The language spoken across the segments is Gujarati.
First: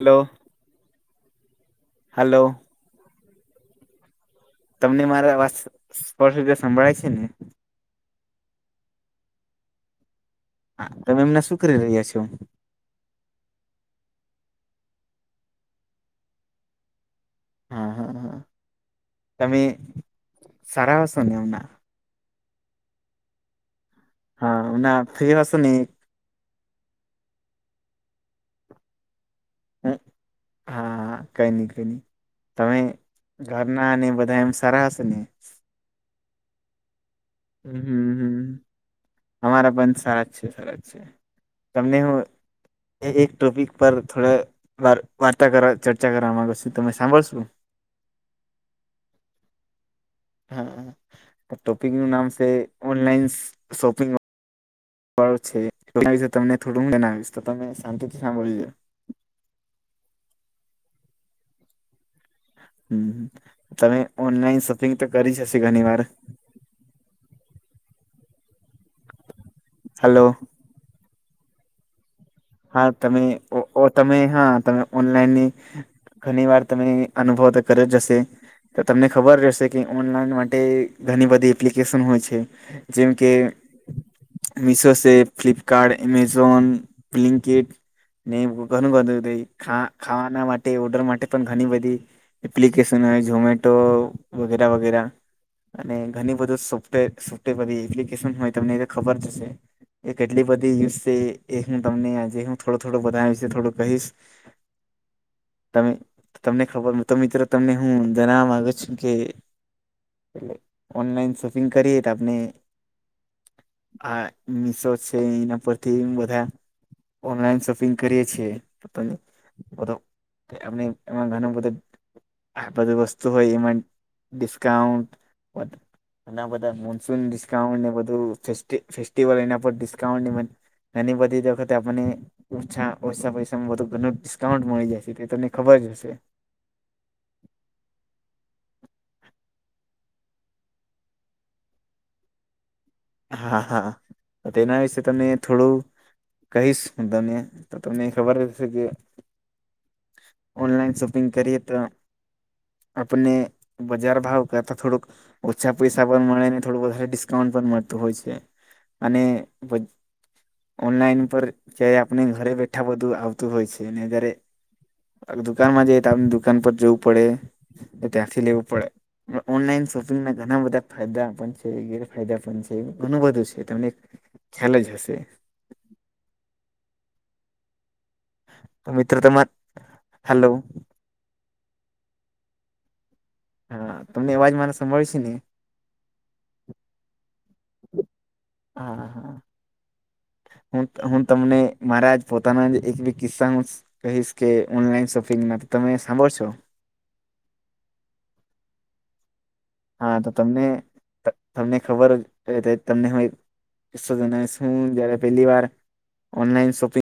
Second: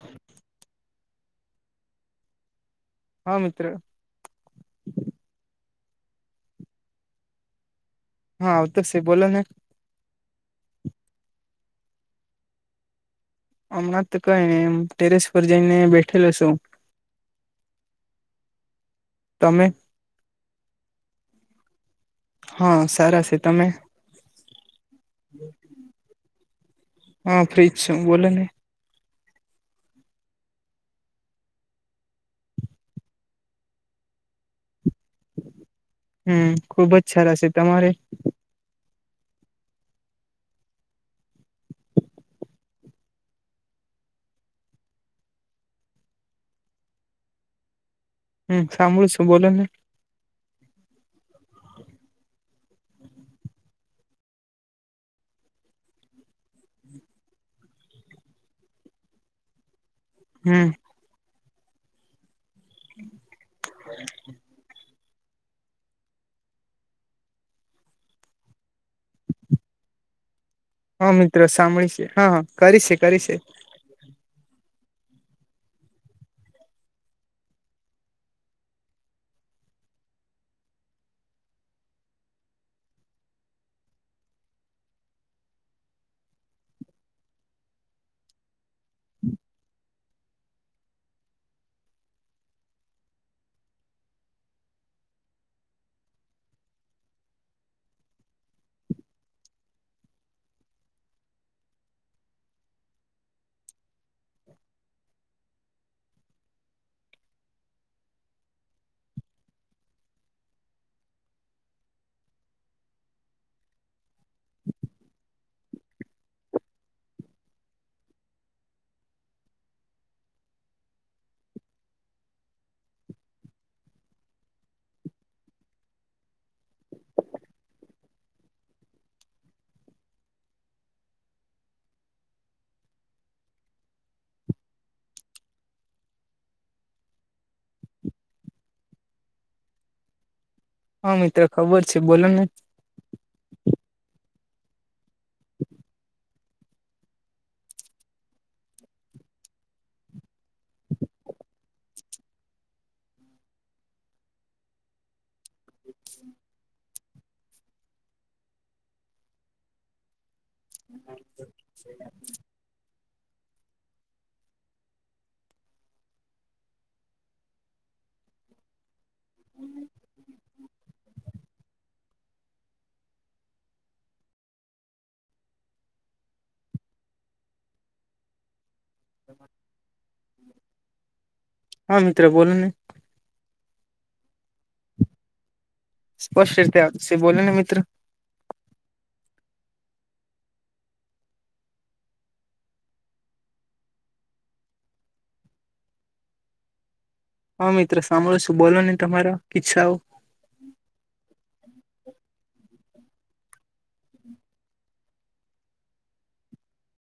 Hello hello. હા મિત્ર. તમને મારો અવાજ સ્પષ્ટ સ્પર્શ સંભળાય છે ને? હા આવ તો છ બોલો ને. તમે એમના શું કરી રહ્યા છો? હમણાં તો કઈ ને ટેરેસ પર જઈને બેઠેલો છું. હા હા હા તમેમે તમે સારા હસો ને એમના? હા સારા છે તમે? હા ના ના ફ્રી હસો ને? હા ફ્રીજ છ બોલો ને. હમ હા. હા હા કઈ નહી કઈ નહી તમે ઘરના અને બધા એમ સારા હશે ને? હમ ખુબ જ સારા છે. તમારે હમમ અમારા બંધ સારા છે સર છે તમને હું એ એક ટોપિક પર થોડા વા વાર્તા ચર્ચા કરવા માગ છું તમે સાંભળશો. હમ સાંભળું છું બોલો ને. હા ટોપિક નું નામ છે ઓનલાઈન શોપિંગ. છે તમને થોડું હું બનાવીશ તમે શાંતિથી સાંભળીજો. હમ્મ હ તમે ઓનલાઈન શોપિંગ તો કરી જ હશે ઘણી વાર? હલો. હ મિત્ર સાંભળીએ છીએ હા હ. હા તમે તમે હા તમે ઓનલાઈનની ઘણી વાર તમે અનુભવ તો કર્યો હશે? તો તમને ખબર રહેશે કે ઓનલાઈન માટે ઘણી બધી એપ્લિકેશન હોય છે. જેમ કે મીશો છે ફ્લિપકાર્ટ અમેઝોન. બ્લિન્કેટ. નહી ઘણું બુંા ખાવાના માટે ઓર્ડર માટે પણ ઘણી બધી એપ્લકેેશન હોય ઝોમેટો વગેરે વગેરે અને ઘણી બધી સોફ્ટવેર સોફ્ટવેર બધી એપ્લિકેશન હોય તમને એ ખબર જશે. એ કેટલી બધી યુઝ છે એક હું તમને આજે હું થોડો થોડું બધા વિશે છે થોડું કહીશ. તમે તમને ખબર તો મિત્રો તમને હું જણવા માગુ છું કે. એટલે શોપિંગ કરીએ આપણે હા મિશો છે એના પરથી હું બધા ઓનલાઈન શોપિંગ કરીએ છીએ તો તમે બધ આપણે એમા ઘણા બધા આ બધુ વસ્તુ હોય એમાં ડિસ્કાઉન્ટ અને બધા મોનસૂન ડિસ્કાઉન્ટ ને બધું ફેસ્ટિ ફેસ્ટિવલ એના પર ડિસ્કાઉન્ટ એની બધી જો વખતે આપણને ઓછા ઓસા પૈસામાં વધુ ઘણું ડિસ્કાઉન્ટ મળી જાય છે. તે તમને ખબર જ હશે. હા મિત્ર ખબર છે. બોલો ને. હા હા તો તેના વિશે તમે થોડું કહીશ હુ તમે તો તમને ખબર હશે કે ઓનલાઇન શોપિંગ કરીએ તો આપણે બજાર ભાવ કરતો થોડુંક ઓછા પૈસા પણ મળે ને થોડુ વધારે ડિસ્કાઉન્ટ પણ મળતું હોય છે. અને [unintelligible] ઓનલાઈન પર જ્યારે આપણે ઘરે બેઠા બધું આવતું હોય છે અને ઘરે દુકાનમાં જઈ તો આપને દુકાન પર જવું પડે ને ત્યાંથી લેવું પડે ઓનલાઈન શોપિંગમાં ઘણા બધા ફાયદા પણ છે ગેરફાયદા પણ છે ઘણું બધું છે તમને ખ્યાલ જ હશે. તો મિત્રો તમાં. હેલો હા મિત્ર બોલ ને હા તમને અવાજ માને સંભળાય શે ને? સ્પષ્ટ રીતે આવે છે. બોલે ને મિત્ર હા હા હ હું તમને મારા જ પોતાના જ એક બે કિસ્સાઓ શા કહીશ કે ઓનલાઈન શોપિંગમાં તો તમે સાંભળશો? હા મિત્ર સાંભળશુ. બોલો ને તમારા કિચ્છાઓ હા તો તમને તમને ખબર જ તમને હ કિસ્સો જણાવીશ હું જયારે પહેલીવાર ઓનલાઈન શોપિંગ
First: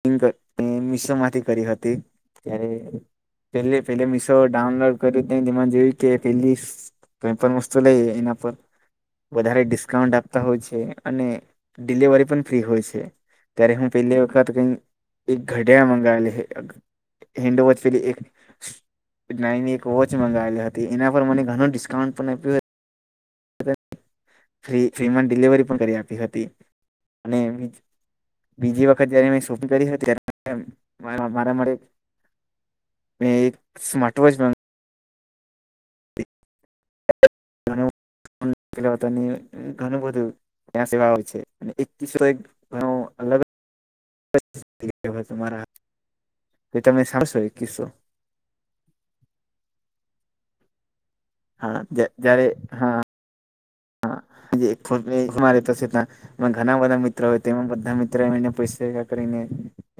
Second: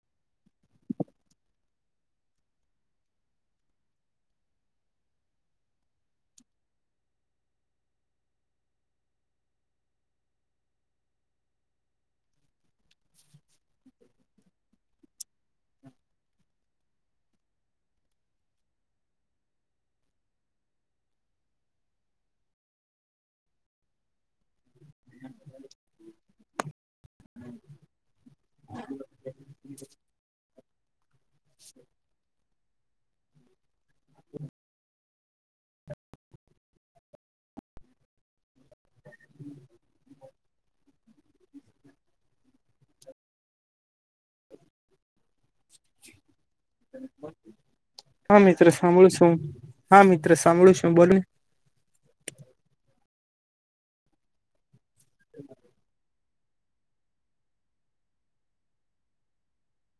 પિંગ મેં મિશોમાંથી કરી હતી ત્યારે પેલે પેલે મીશો ડાઉનલોડ કર્યું તય તે જોયું કે પેલી સ્સસ કંઈ પણ વસ્તુ લઈએ એના પર વધારે ડિસ્કાઉન્ટ આપતા હોય છે અને ડિલિવરી પણ ફ્રી હોય છે. ત્યારે હું પેલી વખ રાત્રે એક ઘડીયાળ મંગાવેલી અઅઅ હેન્ડવૉચ એક નાની એક વોચ મંગાવેલી હતી એના પર મને ઘણું ડિસ્કાઉન્ટ પણ આપ્યું ફ્રી ફ્રીમાં ડિલિવરી પણ કરી આપી હતી અને એ બીજી વખત જયારે મેં શોપિંગ કરી હતી ત્યારે મારા માટે મે એક સ્માટવૉચ [unintelligible] ઘણું બધું ત્યાં સેવા હોય છે અને એક કિસ્સો એક ઘણો અલગ તમારા તમે સાંભશો એ કિસ્સો હા મિત્ર સાંભળું સુ હા મિત્ર સાંભળું છું બોલને હા. જ્યાં જયારે હા હા [unintelligible] ઘના બધા મિત્રો હોય તેમાં બધા મિત્રો એને પૈસા ભેગા કરીને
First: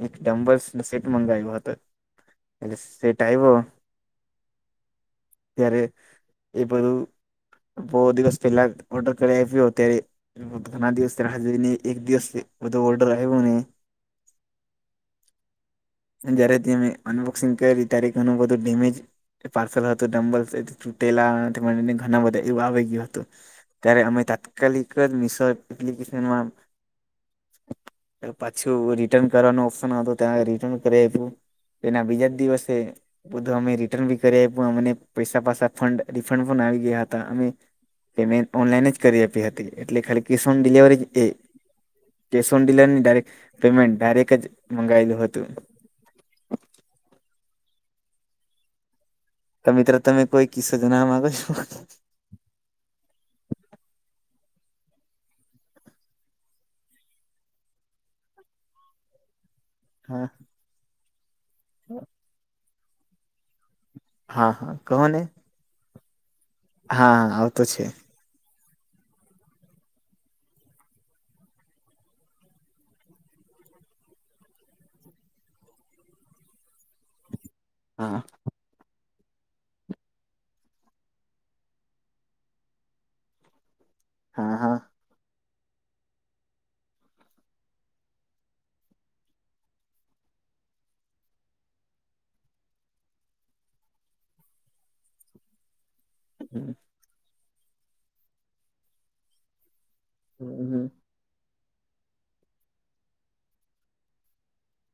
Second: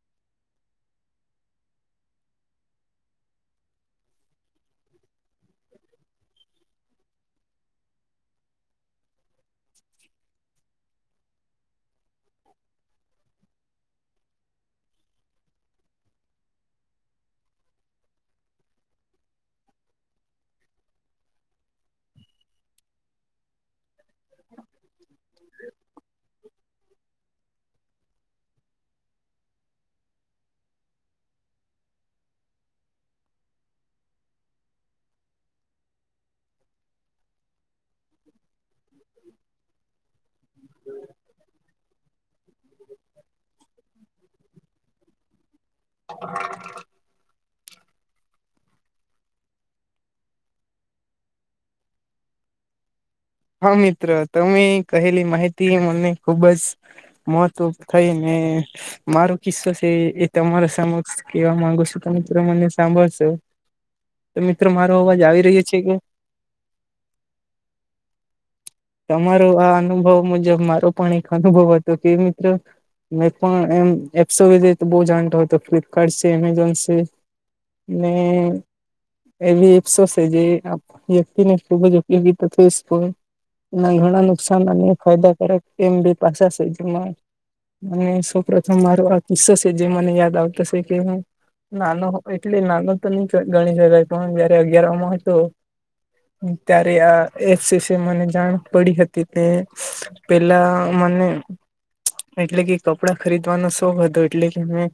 એક ડમ્બલ્સનો સેટ મંગાવ્યો હતો એટલે સેટ આવ્યો ત્યારે એ બધું બો દિવસ પહેલા ઓર્ડર કરી આવ્યો અત્યારે ઘણા દિવસ રાહ જોઈને એક દિવસ બધો ઓર્ડર આવ્યો ને જયારે અમે અનબોક્સિંગ કયરી ત્યારે ઘણું બધું ડેમેજ પાર્સલ હતું ડંમ્બલસેટ્સ તૂટેલા ઘણા બધા એવું આવી ગયું હતું ત્યારે અમે તાત્કાલિક જ મિશો એપ્લિકેશનમાં પાછું રિટર્ન કરવાનો ઓપ્શન હતો ત્યાં રિટર્ન કરે હતું. એના બીજા જ દિવસે બધું અમે રિટર્ન બી કરી અમને પૈસા પાસા રિફંડ પણ આવી ગયા હતા અમે પેમેન્ટ ઓનલાઈન જ કરી આપી હતી એટલે ખાલી કેશ ઓન ડિલવરી એ કે ઓનડીલેવરી ની ડક પેમેન્ટ ડાયરેક જ મંગાવેલું હતું. [inaudible] તો મિત્રો તમે કોઈ કિસ્સો જણાવા માંગો છો. હા મિત્ર તમે કહેલી માહિતી મને ખુબ જ મહત્વ થઈ ને મારો કિસ્સો તે હા એ તમારા સમક્ષ કેવા માગુ છું તો મિત્રો તમે મને સાંભળશો. તો હા મિત્રો હા મારો કહો અવાજ ને આવી રહ્યો છે કે હા આવતો છે. તમારો આ અનુભવ મુજબ મારો પણ એક અનુભવ હતો કે મિત્રો મેં પણ એમ એપ્સો વિધ તો બહું જાણતો હતો ફ્લિપકાર્ટ છે એમેઝોન છે. હા ને એવી એપ્સો છે જે આ વ્યક્તિને ખૂબ જ ઉપયોગી થતી તો ઘણા હા નુકસાન હા અને ફાયદાકારક એમ બી પાછા છે જમાં અને સૌ પ્રથમ મારો આ કોસો છે જે યાદ આવતો છે કે હું નાનો એટલે નાનો તો નહી ગણી શકાય પણ જયારે અગિયાર માં હતો હમ ત્યારે આ એ વિષ મને જાણ પડી હતી તે પેલા હમ મને એટલે કે કપડા ખરીદવાનો શોખ હતો એટલે કે અમે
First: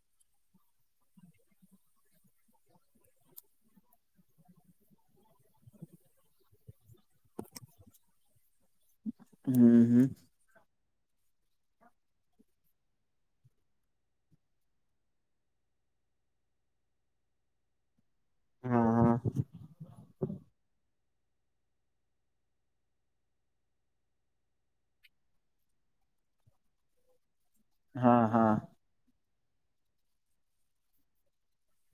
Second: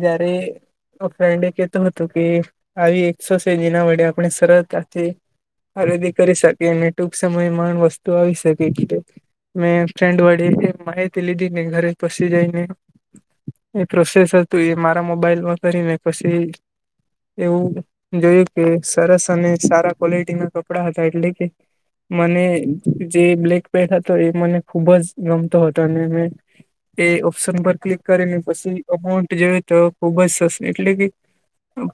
જ્યારે ફ્રેન્ડ એ કતો હતો કે આવી એકસો સેદી ના વડે આપણે ડેલ્ટા આયુર્વેદિક કરી શકીએ એમ ને ટૂંક સમયમાં વસ્તુ આવી શકે એટલે મેં હમ હમ એક્સ્ટેન્ડ વર્ડ તે માહિતી લીધી [unintelligible] જાય ને એ પ્રોસેસ હતું એ મારા મોબાઈલમાં કરીને પછી એવું જોયું કે હા સરસ અને સારા ક્વોલિટી ના કપડા હતા એટલે કે મને જે બ્લેક પેટ હતો એ મને ખુબ જ ગમતો હતો અને મેં એ ઓપ્શન પર ક્લિક હા કરીને હા પછી અમાઉન્ટ જો તો ખુબ જ સરસ એટલે કે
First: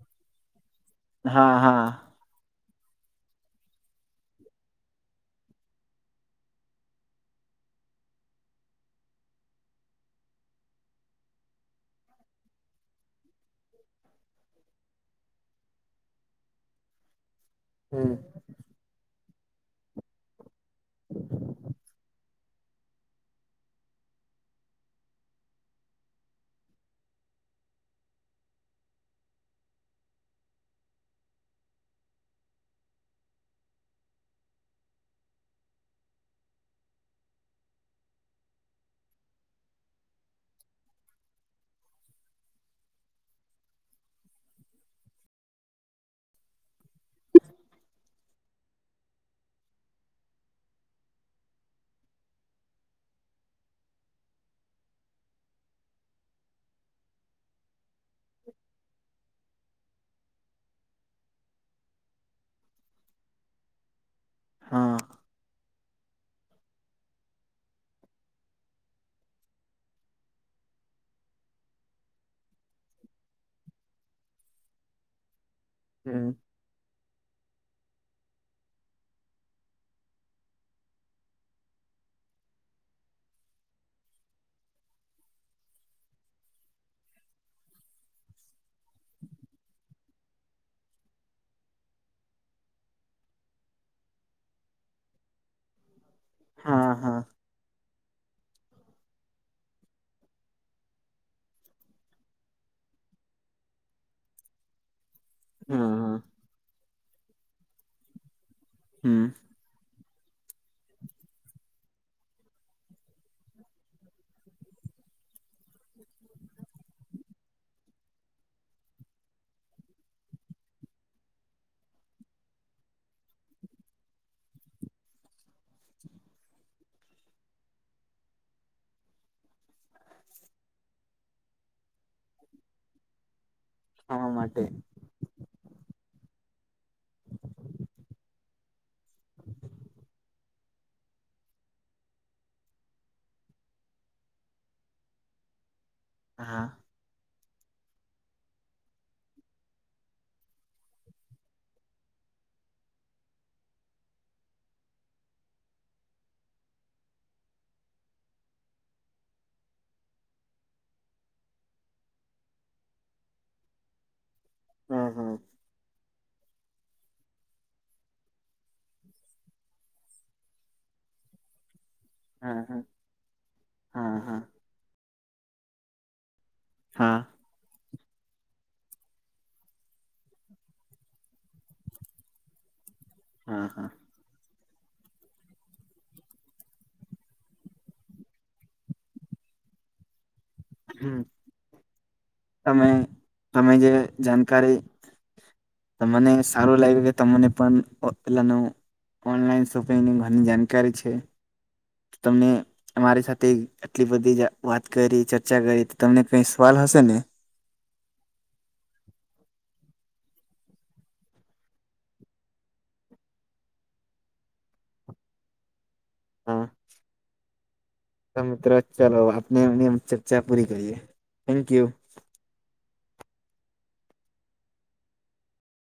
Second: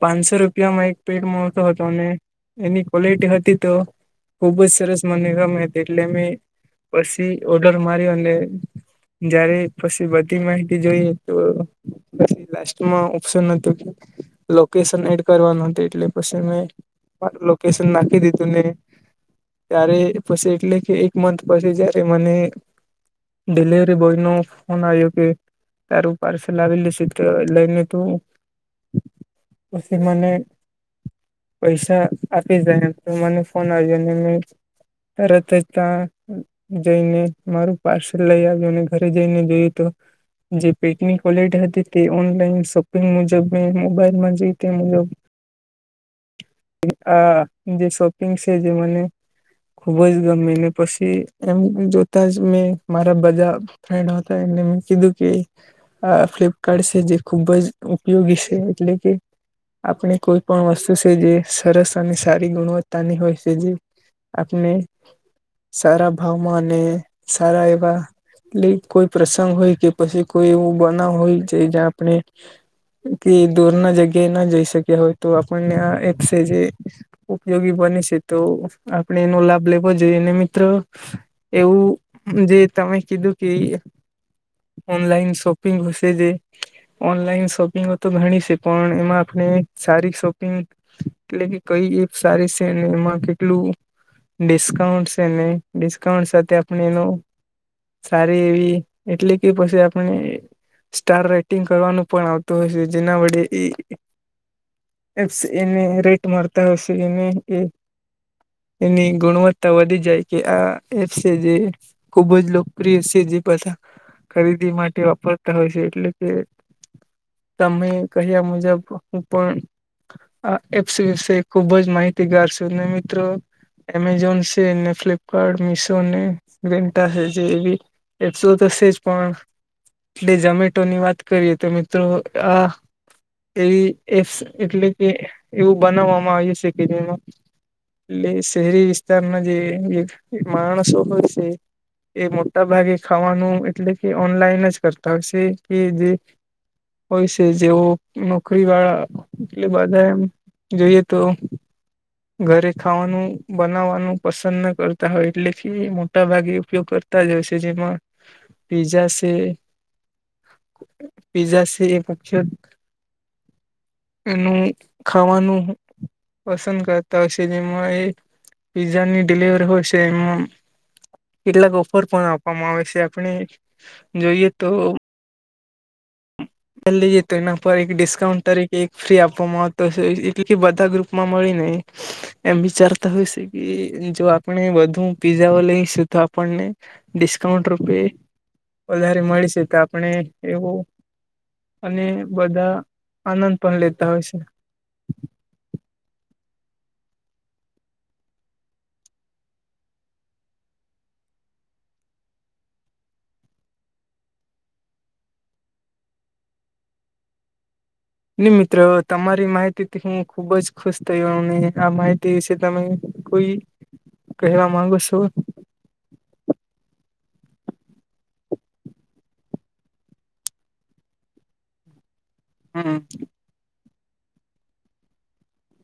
પાંચસો રૂપિયામાં એક પેટમાં હા આવતો હતો હા અને એની ક્વોલિટી હતી તો ખુબ જ સરસ મને ગમે હતી એટલે મે પછી ઓડર માર્યો અને જયારે પછી બધી માહિતી જોઈએ તો પછી લાસ્ટમાં ઓપ્શન હતું કે લોકેશન એડ કરવાનું હતું એટલે પછી મે હા લોકેશન હમ નાખી દીધું ને ત્યારે પછી એટલે કે એક મંથ પછી જયારે મને ડિલિવરી બોય નો ફોન આવ્યો કે તારું પાર્સલ આવેલુ છે કે તો લઈને તું પછી મને પૈસા આપી જાય તો મને ફોન આવજે મેં તરત જ ત્યાં જઈને મારું પાર્સલ લઈ આવ્યું અને ઘરે જઈને જોયું તો જે પેકની કોલિટી હતી તે ઓનલાઈન શોપિંગ મુજબ મે મોબાઈલમાં જઈ તે મુજબ હ [inaudible] આ જે શોપિંગ છે જે મને ખુબ જ ગમેીને પછી એમ જોતા જ મેં મારા બધા ફ્રેન્ડ હતા એને મેં કીધું કે આ ફ્લિપકાર્ટ છે જે ખૂબ જ ઉપયોગી છે એટલે કે આપણે કોઈ પણ વસ્તુ સેજે છે જે સરસ અને સારી ગુણવત્તાની હોય છે જી આપણે હા સારા ભાવમાં અને સારા એવા. એટલે કોઈ પ્રસંગ હોય કે પછી કોઈ એવું બનાવ હોય કે જ આપણે એ દૂર ના જગ્યા એ ન જઈ શક્યા હોય. તો આપણ ને આ હમ એપ્સે જે ઉપયોગી બને છે તો. આપણે એનો લાભ લેવો જોઈએ ને મિત્રો. એવું જે તમે કીધું કે ઈ. ઓનલાઈન શોપિંગ વિષય જે. ઓનલાઈન શોપિંગ તો ઘણી છે પણ એમાં આપણે સારી શોપિંગ. એટલે કે કઈ એપ સારી છે એમાં કેટલું? ડિસ્કાઉન્ટ છે ને ડિસ્કાઉન્ટ સાથે આપણે હા એનું. હા સારી એવી એટલે કે પછી આપણે સ્ટાર રેટિંગ કરવાનું પણ આવતું હોય છે જેના વડે એ. એ્પસ એને હા રેટ મળતા હશે એને એ એની હમ ગુણવત્તા. તો વધી જાય કે આ એપ છે જે ખુબ જ લોકપ્રિય સીધી બધા છે જે. ખરીદી માટે વાપરતા હોય છે એટલે કે. તમે કહ્યા મુજબ હું પણ. આ એપસીસ ખુબ જ માહિતીગાર છ ને મિત્રો. એમેઝોન, છે ને ફ્લિપકાર્ટ, મિશો ને મિંત્રા છે જે એવી એપસો તો છે જ પણ. સિવ઼ગી ઝોમેટો ની વાત કરીએ તો મિત્રો આ એવી આવા એ્પસ માટે એટલે કે એવું બનાવવામાં આવી છે કે જેમાં એ શહેરી વિસ્તારના જે મારો છોકરો છે એ મોટા ભાગે ખાવાનું એટલે કે ઓનલાઈન જ કરતા હશે કે જે હા હોય છે જેવો નોકરી વાળા એ બધા એમ જોઈએ તો. ઘરે ખાવાનું બનાવવાનું પસંદ ના કરતા હોય એટલે કે મોટા ભાગે ઉપયોગ કરતા. ઈટાલિયો છે જેમાં પિઝઝા છે. પિઝા છે એ પછ એનું હમ હમ ખાવાનું પસંદ કર. શે જેમાં એ પિઝ્ઝાની ડલિવરી હોય છે એમા. કેટલાક ઓફર પણ હા આપવામાં હા આવે છે હા જોઈએ તો. હા એલ્લી હા જતોય ન તો એક ડિસકોઉંટ તરીકે એક ફ્રી આપવામાં આવતો એટલી બધા ગ્રુપ માં મળી ને એમ વિચારતા હોય છે કે હા હા જો આપ પણે એ બધું પિઝાઓ લઈશું તો આપણને ડિસ્કાઉન્ટ રૂપે વધારે મળીશે તો આપણે એવું હમમ અને બધા તમે આનંદ તમે પણ જે લેતા હોય છે જાણકારી તો મને સારું લાગ્યું કે તમને પણ પેહલાનું ઓનલાઈન શોપિંગની ઘણી જાનકારી છે. તમે અમારી સાથે આટલી બધી જે વાત કરી છે ચર્ચા કરીએ તો તમને કઈ સવાલ હશે ને? ને મિત્રો તમારી માહિતીથી હું ખુબ જ ખુશ થયો ને આ માહિતી વિષે તમે કોઈ કહેવા માંગો છો? હા. તો મિત્રો ચાલો આપને આ ચર્ચા પૂરી કરીએ થેન્ક યુ. હમ્મ.